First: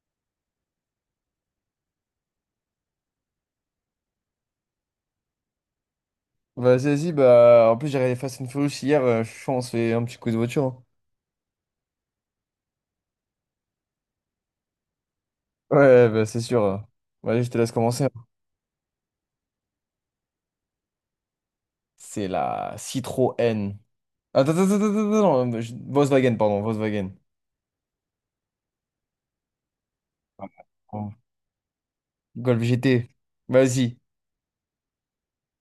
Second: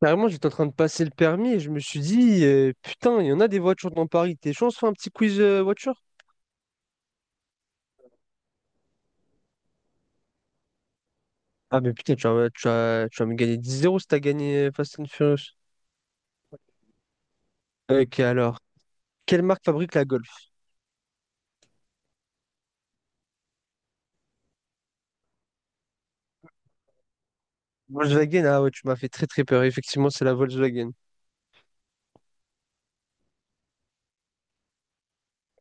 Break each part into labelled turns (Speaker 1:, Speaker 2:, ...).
Speaker 1: Carrément, j'étais en train de passer le permis et je me suis dit, putain, il y en a des voitures dans Paris. T'es chaud, on se fait un petit quiz voiture?
Speaker 2: Bah, vas-y, bah, en plus, j'ai regardé Fast and Furious hier, je pense qu'on se fait un petit coup de voiture, hein.
Speaker 1: Ah, mais putain, tu vas me gagner dix 0 si t'as gagné Fast and Furious.
Speaker 2: Ouais, bah, c'est sûr. Vas-y, je te laisse commencer,
Speaker 1: Ok,
Speaker 2: hein.
Speaker 1: alors, quelle marque fabrique la Golf?
Speaker 2: C'est la Citroën. Attends, attends, attends, attends, attends, non, Volkswagen, pardon, Volkswagen.
Speaker 1: Volkswagen, ah ouais, tu m'as fait très très peur. Effectivement, c'est la Volkswagen.
Speaker 2: Oh. Golf GT. Vas-y.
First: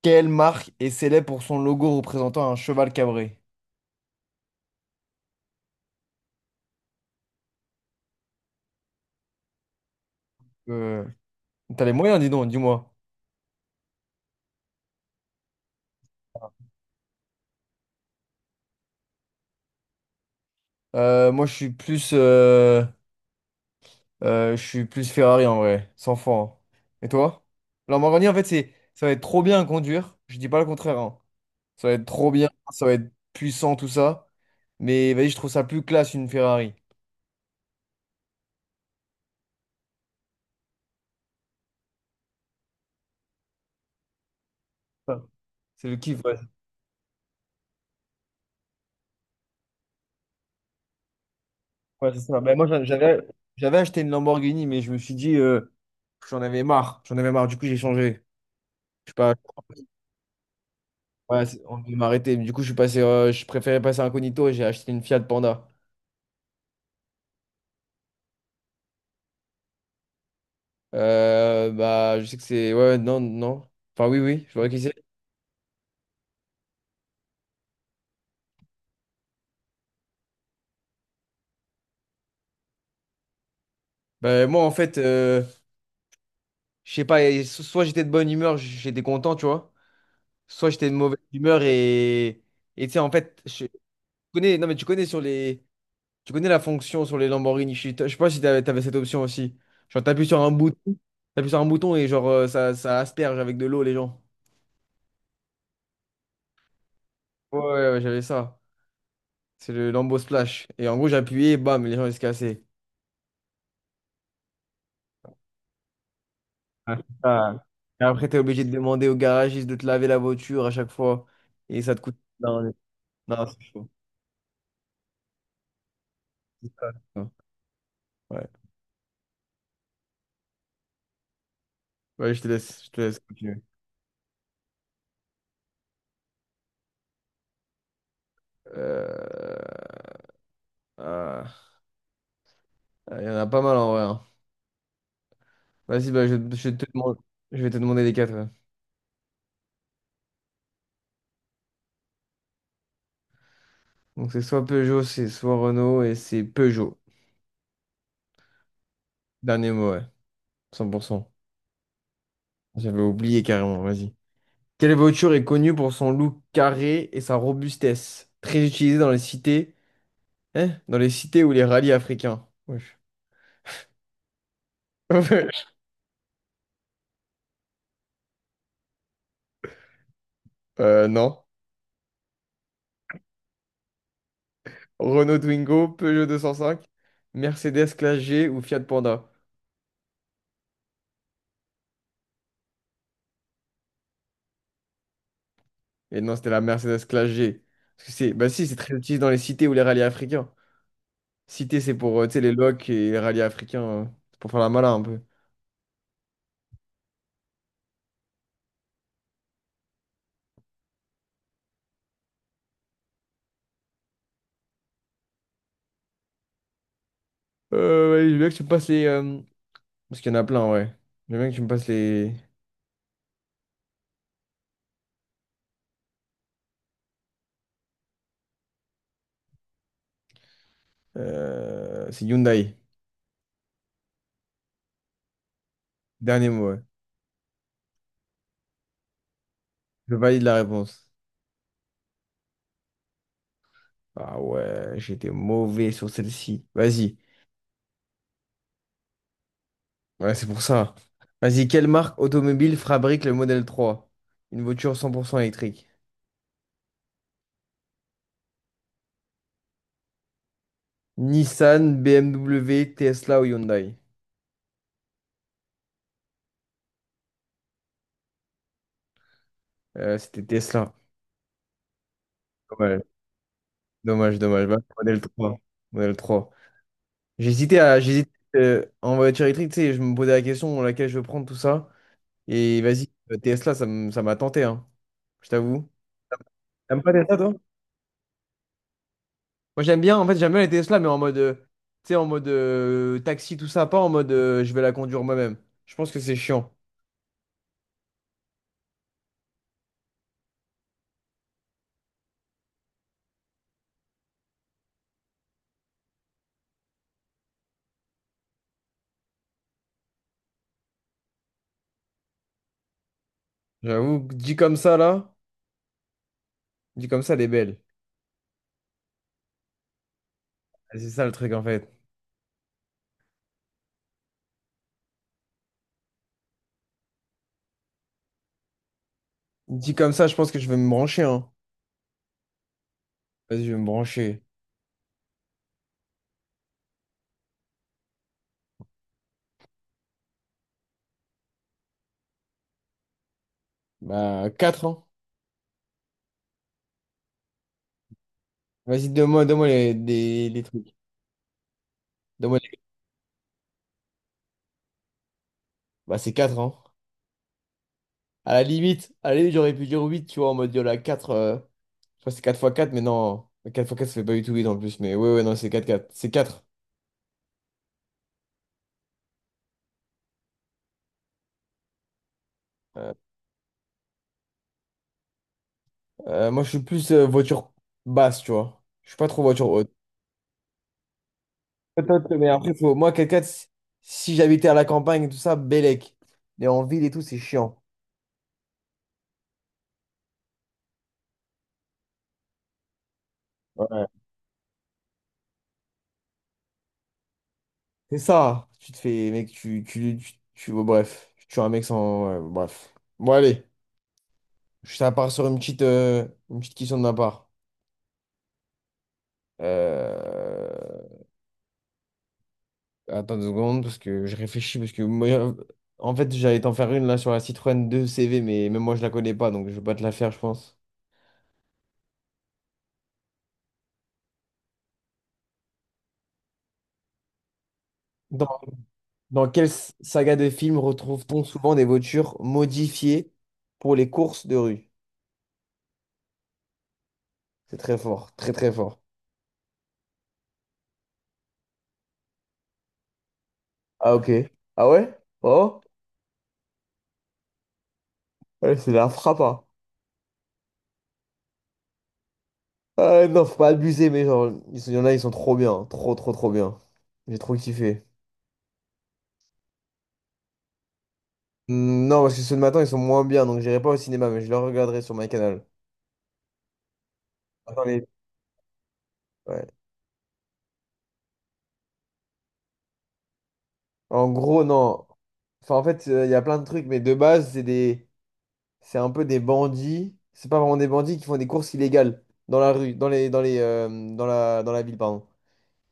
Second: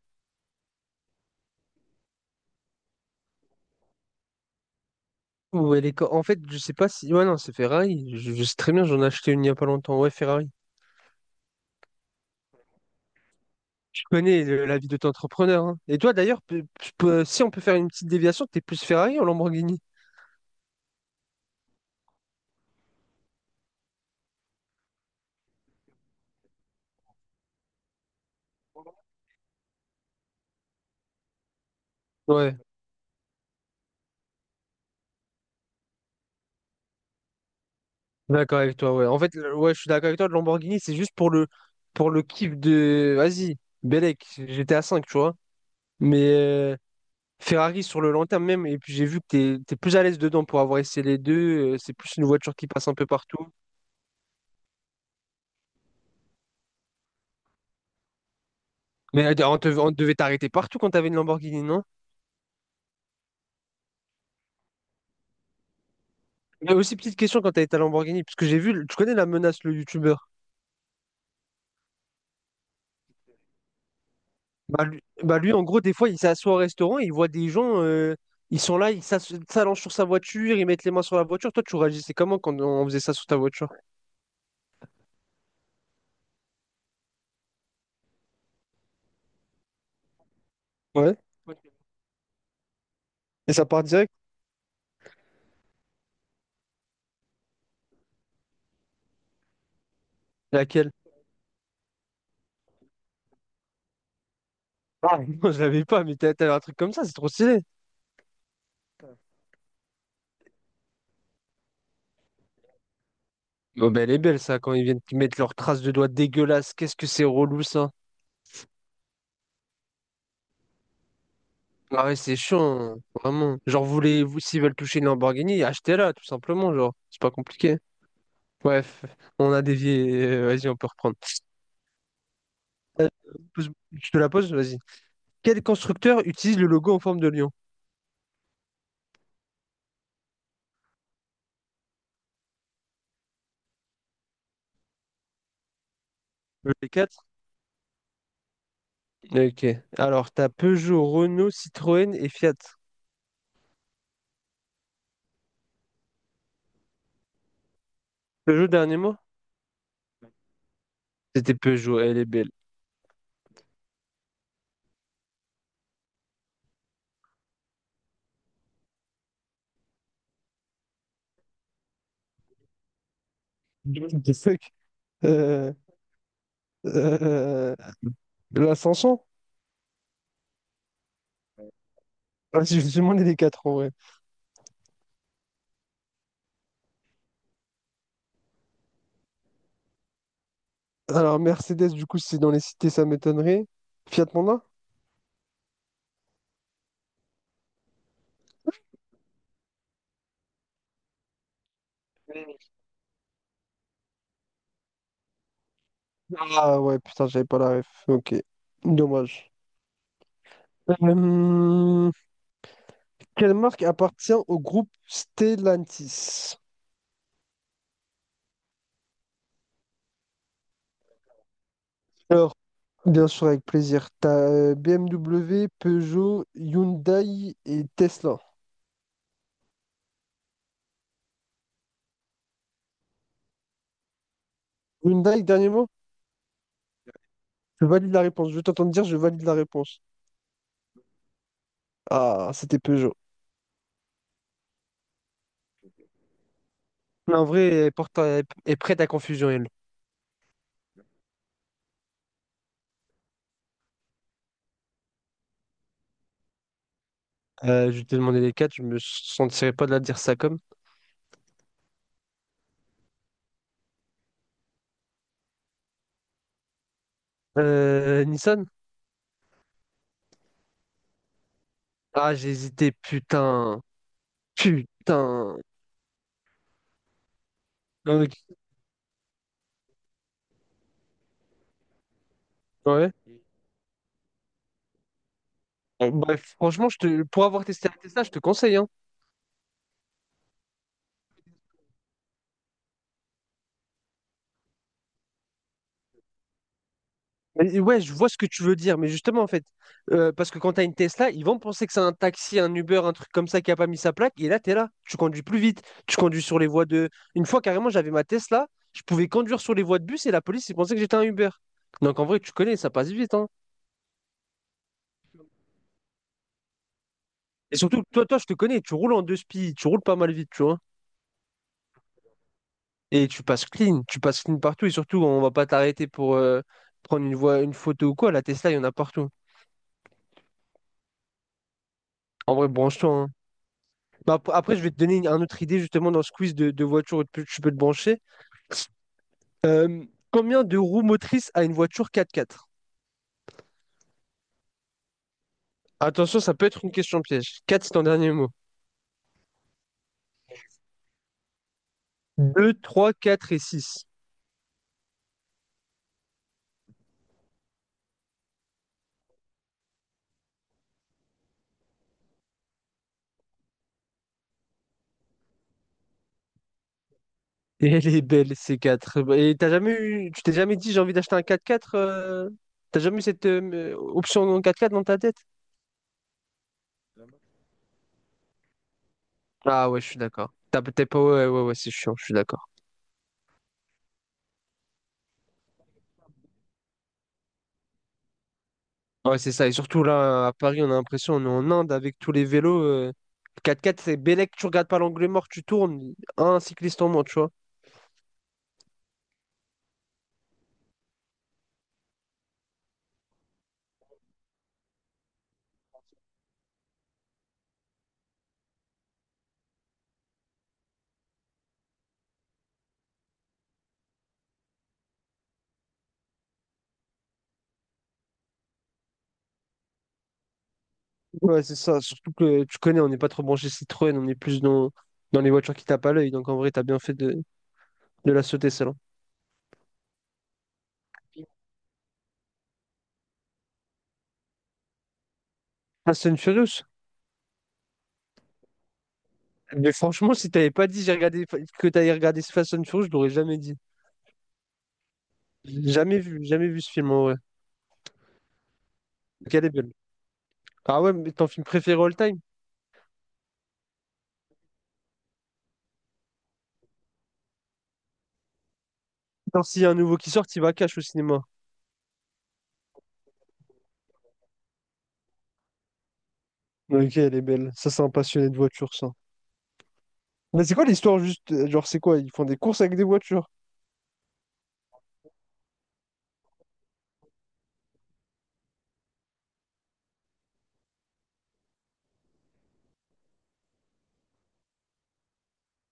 Speaker 2: Quelle marque est célèbre pour son logo représentant un cheval cabré?
Speaker 1: Ou elle est... co- En fait, je sais pas si. Ouais, non, c'est Ferrari. Je sais très bien, j'en ai acheté une il y a pas longtemps. Ouais, Ferrari.
Speaker 2: Euh, T'as les moyens, dis donc, dis-moi.
Speaker 1: Je connais la vie de ton entrepreneur, hein. Et toi, d'ailleurs, si on peut faire une petite déviation, t'es plus Ferrari ou Lamborghini?
Speaker 2: Moi, je suis plus, je suis plus Ferrari en vrai, sans fond. Et toi? La Lamborghini, en fait, ça va être trop bien à conduire. Je dis pas le contraire, hein. Ça va être trop bien,
Speaker 1: Ouais.
Speaker 2: ça va être puissant, tout ça. Mais vas-y, je trouve ça plus classe une Ferrari.
Speaker 1: D'accord avec toi, ouais. En fait, ouais, je suis d'accord avec toi, le Lamborghini, c'est juste pour le kiff de. Vas-y, Belek, j'étais à 5 tu
Speaker 2: Enfin,
Speaker 1: vois.
Speaker 2: c'est le
Speaker 1: Mais
Speaker 2: kiff, ouais.
Speaker 1: Ferrari sur le long terme même, et puis j'ai vu que t'es plus à l'aise dedans pour avoir essayé les deux. C'est
Speaker 2: Ouais,
Speaker 1: plus
Speaker 2: c'est
Speaker 1: une
Speaker 2: ça.
Speaker 1: voiture
Speaker 2: Ben,
Speaker 1: qui
Speaker 2: moi,
Speaker 1: passe un peu partout.
Speaker 2: j'avais acheté une Lamborghini, mais je me suis dit, j'en avais marre. J'en avais marre, du coup, j'ai changé. Je sais
Speaker 1: Mais
Speaker 2: pas,
Speaker 1: on devait t'arrêter partout quand t'avais une
Speaker 2: ouais,
Speaker 1: Lamborghini,
Speaker 2: on
Speaker 1: non?
Speaker 2: devait m'arrêter. Mais du coup, je suis passé, je préférais passer incognito et j'ai acheté une Fiat Panda.
Speaker 1: Mais aussi petite question quand t'as été à Lamborghini, parce que j'ai vu, tu connais la menace, le YouTuber.
Speaker 2: Bah, je sais que c'est. Ouais, non, non. Enfin, oui, oui, je vois qui
Speaker 1: Bah
Speaker 2: c'est.
Speaker 1: lui, bah lui, en gros, des fois, il s'assoit au restaurant et il voit des gens, ils sont là, ils s'allongent sur sa voiture, ils mettent les mains sur la voiture. Toi, tu réagissais comment quand on faisait ça sur ta voiture?
Speaker 2: Bah, moi, en fait, je sais pas, et soit j'étais de bonne humeur, j'étais content, tu vois. Soit j'étais de
Speaker 1: Ouais.
Speaker 2: mauvaise humeur et. Et tu sais, en fait,
Speaker 1: Et
Speaker 2: je
Speaker 1: ça
Speaker 2: tu
Speaker 1: part direct?
Speaker 2: connais. Non, mais tu connais sur les. Tu connais la fonction sur les Lamborghini. Je sais pas si t'avais cette option aussi. Genre, t'appuies sur un
Speaker 1: Laquelle?
Speaker 2: bouton. T'appuies sur un bouton et genre, ça asperge avec de l'eau les gens.
Speaker 1: Ah. Non, je l'avais pas, mais t'avais un truc comme ça, c'est trop
Speaker 2: Ouais,
Speaker 1: stylé.
Speaker 2: ouais, ouais, j'avais ça. C'est le Lambo Splash. Et en gros, j'appuyais, bam, les gens, ils se cassaient.
Speaker 1: Bon, ben, elle est belle, ça, quand ils viennent mettre leurs traces de doigts dégueulasses.
Speaker 2: Ah,
Speaker 1: Qu'est-ce
Speaker 2: c'est
Speaker 1: que c'est relou,
Speaker 2: ça.
Speaker 1: ça?
Speaker 2: Et après, tu es obligé de demander au garagiste de te laver la voiture à chaque fois. Et ça te
Speaker 1: Ah ouais,
Speaker 2: coûte.
Speaker 1: c'est
Speaker 2: Non,
Speaker 1: chiant, hein,
Speaker 2: non,
Speaker 1: vraiment.
Speaker 2: c'est
Speaker 1: Genre,
Speaker 2: chaud.
Speaker 1: voulez-vous, s'ils veulent toucher une Lamborghini, achetez-la, tout
Speaker 2: C'est
Speaker 1: simplement,
Speaker 2: ça,
Speaker 1: genre.
Speaker 2: c'est
Speaker 1: C'est
Speaker 2: ça.
Speaker 1: pas compliqué.
Speaker 2: Ouais.
Speaker 1: Bref, on a dévié. Vas-y, on peut reprendre.
Speaker 2: Ouais, je te laisse continuer.
Speaker 1: Je te la pose, vas-y. Quel constructeur utilise le logo en forme de lion?
Speaker 2: Euh, ah, Il y en a pas mal en vrai, hein. Vas-y, bah, je te
Speaker 1: Les
Speaker 2: demande...
Speaker 1: quatre?
Speaker 2: Je vais te demander les quatre, ouais.
Speaker 1: Ok. Alors, t'as Peugeot, Renault, Citroën et Fiat.
Speaker 2: Donc, c'est soit Peugeot, c'est soit Renault et c'est Peugeot.
Speaker 1: Peugeot, dernier mot?
Speaker 2: Dernier mot, ouais. 100%.
Speaker 1: C'était Peugeot, elle est belle.
Speaker 2: J'avais oublié carrément, vas-y. Quelle voiture est connue pour son look carré et sa robustesse? Très utilisée dans les cités. Eh, dans les cités ou les rallyes africains. Wesh.
Speaker 1: What the fuck? Euh, euh, L'ascension?
Speaker 2: Non.
Speaker 1: Ah, si, je me suis demandé les quatre en vrai.
Speaker 2: Renault Twingo, Peugeot 205, Mercedes Classe G ou Fiat Panda.
Speaker 1: Alors, Mercedes, du coup, c'est dans les cités, ça m'étonnerait. Fiat Panda?
Speaker 2: Et non, c'était la Mercedes Classe G. Parce que c'est, bah si, c'est très utilisé dans les cités ou les rallyes africains. Cité, c'est pour, tu sais, les locs et les rallyes africains, c'est pour faire la malin un peu.
Speaker 1: Ah ouais, putain, j'avais pas la ref. Ok. Dommage. Euh, Quelle marque appartient au groupe Stellantis?
Speaker 2: Ouais, je veux bien que tu me passes les... parce qu'il y en a plein, ouais. Je veux bien que tu me passes les...
Speaker 1: Alors, bien sûr, avec plaisir. Tu as BMW, Peugeot, Hyundai et Tesla.
Speaker 2: euh, c'est Hyundai.
Speaker 1: Hyundai, dernier mot?
Speaker 2: Dernier mot, ouais.
Speaker 1: Je valide la réponse. Je t'entends dire, je valide la réponse.
Speaker 2: Je valide la réponse.
Speaker 1: Ah, c'était Peugeot.
Speaker 2: Ah ouais, j'étais mauvais sur celle-ci. Vas-y.
Speaker 1: Mais en vrai, elle elle est prête à confusion, elle.
Speaker 2: Ouais, c'est pour ça. Vas-y, quelle marque automobile fabrique le modèle 3? Une voiture 100% électrique.
Speaker 1: Je t'ai demandé les quatre, je me sentirais pas de la dire ça comme.
Speaker 2: Nissan, BMW, Tesla ou Hyundai?
Speaker 1: Nissan?
Speaker 2: C'était Tesla.
Speaker 1: Ah, j'ai hésité,
Speaker 2: Dommage,
Speaker 1: putain.
Speaker 2: dommage, dommage. Va, modèle
Speaker 1: Putain.
Speaker 2: 3. Modèle 3. J'hésitais
Speaker 1: Ok,
Speaker 2: en voiture électrique, tu sais, je me posais la question laquelle je veux prendre tout ça. Et vas-y,
Speaker 1: ouais.
Speaker 2: Tesla, ça m'a tenté, hein. Je t'avoue.
Speaker 1: Bref, franchement,
Speaker 2: T'aimes pas Tesla,
Speaker 1: pour
Speaker 2: toi?
Speaker 1: avoir testé la Tesla, je te conseille, hein.
Speaker 2: Moi j'aime bien, en fait j'aime bien les Tesla, mais en mode, tu sais, en mode taxi, tout ça, pas en mode je vais la conduire moi-même. Je pense que c'est chiant.
Speaker 1: Ouais, je vois ce que tu veux dire, mais justement, en fait, parce que quand tu as une Tesla, ils vont penser que c'est un taxi, un Uber, un truc comme ça qui a pas mis sa plaque, et là, tu es là, tu conduis plus vite, tu conduis sur les voies de... Une fois, carrément, j'avais ma Tesla, je pouvais conduire sur les voies de bus, et la police, ils pensaient que j'étais un Uber. Donc, en vrai, tu connais, ça passe vite, hein.
Speaker 2: J'avoue, que dit comme ça là, dit comme ça, elle est
Speaker 1: Et
Speaker 2: belle.
Speaker 1: surtout, toi, toi, je te connais, tu roules en deux spies, tu roules pas mal vite, tu vois.
Speaker 2: Et c'est ça le truc en fait.
Speaker 1: Et tu passes clean partout, et surtout, on va pas t'arrêter pour prendre une voie, une photo ou quoi, la Tesla, il y en a partout.
Speaker 2: Dit comme ça, je pense que je vais me brancher, hein.
Speaker 1: En vrai, branche-toi, hein.
Speaker 2: Vas-y, je vais me
Speaker 1: Bah,
Speaker 2: brancher.
Speaker 1: après, je vais te donner un autre idée justement dans ce quiz de voiture où tu peux te brancher. Euh, Combien de roues motrices a une voiture 4x4?
Speaker 2: Bah, quatre ans.
Speaker 1: Attention, ça peut être une question piège. 4, c'est ton dernier mot.
Speaker 2: Vas-y, donne-moi des trucs. Donne-moi
Speaker 1: 2,
Speaker 2: les-
Speaker 1: 3, 4 et 6.
Speaker 2: bah, c'est 4 ans. À la limite, j'aurais pu dire 8, tu vois, en mode il y en a 4. Je crois que c'est quatre fois quatre, mais non. Quatre fois 4 ça fait pas du tout huit en plus. Mais ouais, ouais, non, c'est 4 4, c'est quatre.
Speaker 1: Et elle est belle, ces 4. Et t'as jamais eu, tu t'es jamais dit j'ai envie d'acheter un 4x4. T'as
Speaker 2: Euh,
Speaker 1: jamais eu cette option en 4x4 dans ta tête?
Speaker 2: moi, je suis plus voiture basse, tu vois. Je suis pas trop voiture
Speaker 1: Ah
Speaker 2: haute.
Speaker 1: ouais, je suis d'accord. T'as peut-être pas. Ouais, ouais, ouais, c'est chiant, je suis
Speaker 2: Peut-être, mais
Speaker 1: d'accord.
Speaker 2: après, faut... moi, 4 4, si j'habitais à la campagne et tout ça, bellec. Mais en ville et tout, c'est chiant.
Speaker 1: Ouais, c'est ça. Et surtout là, à Paris, on a l'impression, on est en Inde avec tous les vélos. Quatre x
Speaker 2: Ouais.
Speaker 1: c'est Bélec, tu regardes pas l'angle mort, tu tournes, un cycliste en moins, tu vois.
Speaker 2: C'est ça. Tu te fais, mec, oh, bref. Tu tues un mec sans. Ouais, bref. Bon, allez. Ça part sur une petite question de ma part. Euh, Attends 2 secondes, parce que je réfléchis, parce que moi, en fait, j'allais t'en faire une là sur la Citroën 2 CV, mais même moi, je la connais pas, donc je vais pas te la faire, je pense.
Speaker 1: Ouais, c'est ça. Surtout que tu connais, on n'est pas trop branché Citroën, on est plus dans les voitures qui tapent à l'œil. Donc en vrai, t'as bien fait de la
Speaker 2: Dans,
Speaker 1: sauter, celle-là.
Speaker 2: dans quelle saga de films retrouve-t-on souvent des voitures modifiées pour les courses de rue?
Speaker 1: Fast and Furious?
Speaker 2: C'est très fort, très très fort.
Speaker 1: Mais franchement, si t'avais pas dit que t'avais regardé ce Fast and Furious, je l'aurais jamais dit.
Speaker 2: Ah, ok. Ah ouais? Oh?
Speaker 1: Jamais vu, jamais vu ce film, en vrai.
Speaker 2: Ouais, c'est la frappe,
Speaker 1: Ok,
Speaker 2: hein.
Speaker 1: elle est belle. Ah ouais, mais ton film préféré all time?
Speaker 2: Non, faut pas abuser, mais genre, il y en a, ils sont trop bien, trop trop trop bien. J'ai trop kiffé.
Speaker 1: Attends, s'il y a un nouveau qui sort, il va cash au cinéma.
Speaker 2: Hmm, non, parce que ceux de matin, ils sont moins bien, donc j'irai pas au cinéma, mais je les regarderai sur ma canal.
Speaker 1: Ok, elle est belle.
Speaker 2: Attends,
Speaker 1: Ça, c'est un passionné de voiture, ça.
Speaker 2: ouais.
Speaker 1: Mais c'est quoi l'histoire juste? Genre, c'est quoi? Ils font des courses avec des voitures.
Speaker 2: En gros, non. Enfin, en fait, il y a plein de trucs, mais de base, c'est des... c'est un peu des bandits. C'est pas vraiment des bandits qui font des courses illégales dans la rue, dans les, dans la ville, pardon.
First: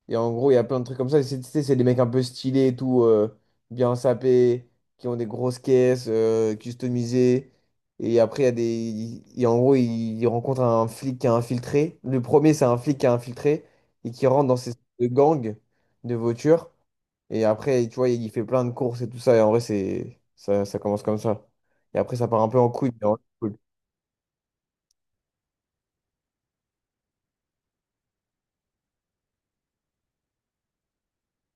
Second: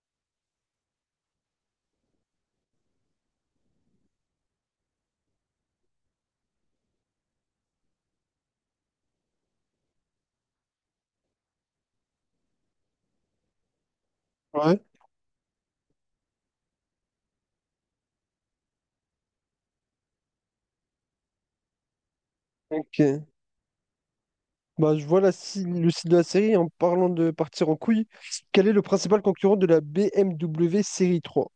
Speaker 2: Et en gros, il y a plein de trucs comme ça. C'est tu sais, c'est des mecs un peu stylés et tout, bien sapés, qui ont des grosses caisses, customisées. Et après, il y a des. Et en gros, ils rencontrent un flic qui a infiltré. Le premier, c'est un flic qui a infiltré et qui rentre dans ces
Speaker 1: Ouais.
Speaker 2: gangs de voitures. Et après, tu vois, il fait plein de courses et tout ça. Et en vrai, c'est ça, ça commence comme ça. Et après, ça part un peu en couille, mais en vrai,
Speaker 1: Ok.
Speaker 2: c'est cool.
Speaker 1: Bah, je vois la, si- le site de la série en parlant de partir en couille. Quel est le principal concurrent de la BMW série 3?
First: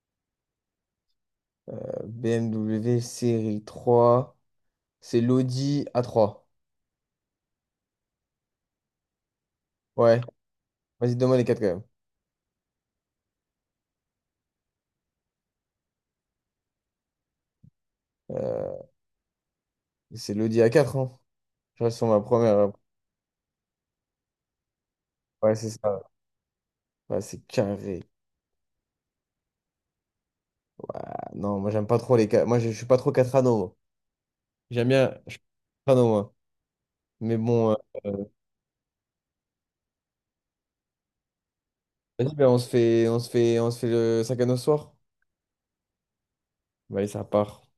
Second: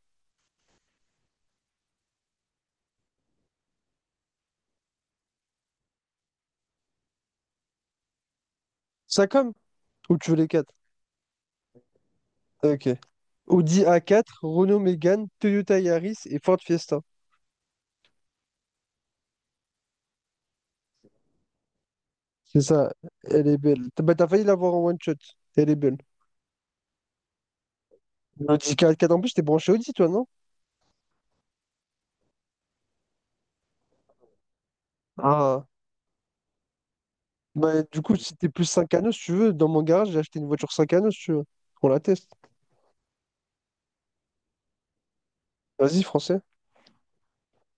Speaker 2: BMW série 3, c'est l'Audi A3.
Speaker 1: Sacom? Ou
Speaker 2: Ouais.
Speaker 1: tu veux les quatre?
Speaker 2: Vas-y, donne-moi les quatre quand même.
Speaker 1: Ok. Audi A4, Renault Mégane, Toyota Yaris et Ford Fiesta.
Speaker 2: Euh, c'est l'Audi A4, hein. Je reste sur ma première.
Speaker 1: C'est
Speaker 2: euh,
Speaker 1: ça, elle est belle. T'as Bah, t'as failli l'avoir en one shot.
Speaker 2: Ouais, c'est
Speaker 1: Elle est belle.
Speaker 2: ça. Ouais, c'est carré.
Speaker 1: Audi A4, en plus, t'es branché Audi, toi, non?
Speaker 2: Ouah, non, moi, j'aime pas trop les 4. Moi, je suis pas trop 4 anneaux, moi. J'aime bien. Je suis
Speaker 1: Ah.
Speaker 2: 4 anneaux, moi. Mais bon,
Speaker 1: Bah, du coup,
Speaker 2: euh,
Speaker 1: si t'es plus 5 anneaux, si tu veux, dans mon garage, j'ai acheté une voiture 5 anneaux, si tu veux. On la teste.
Speaker 2: vas-y, ben, on se fait le 5 anneaux ce soir.
Speaker 1: Vas-y, français.
Speaker 2: Bah, allez, ça part.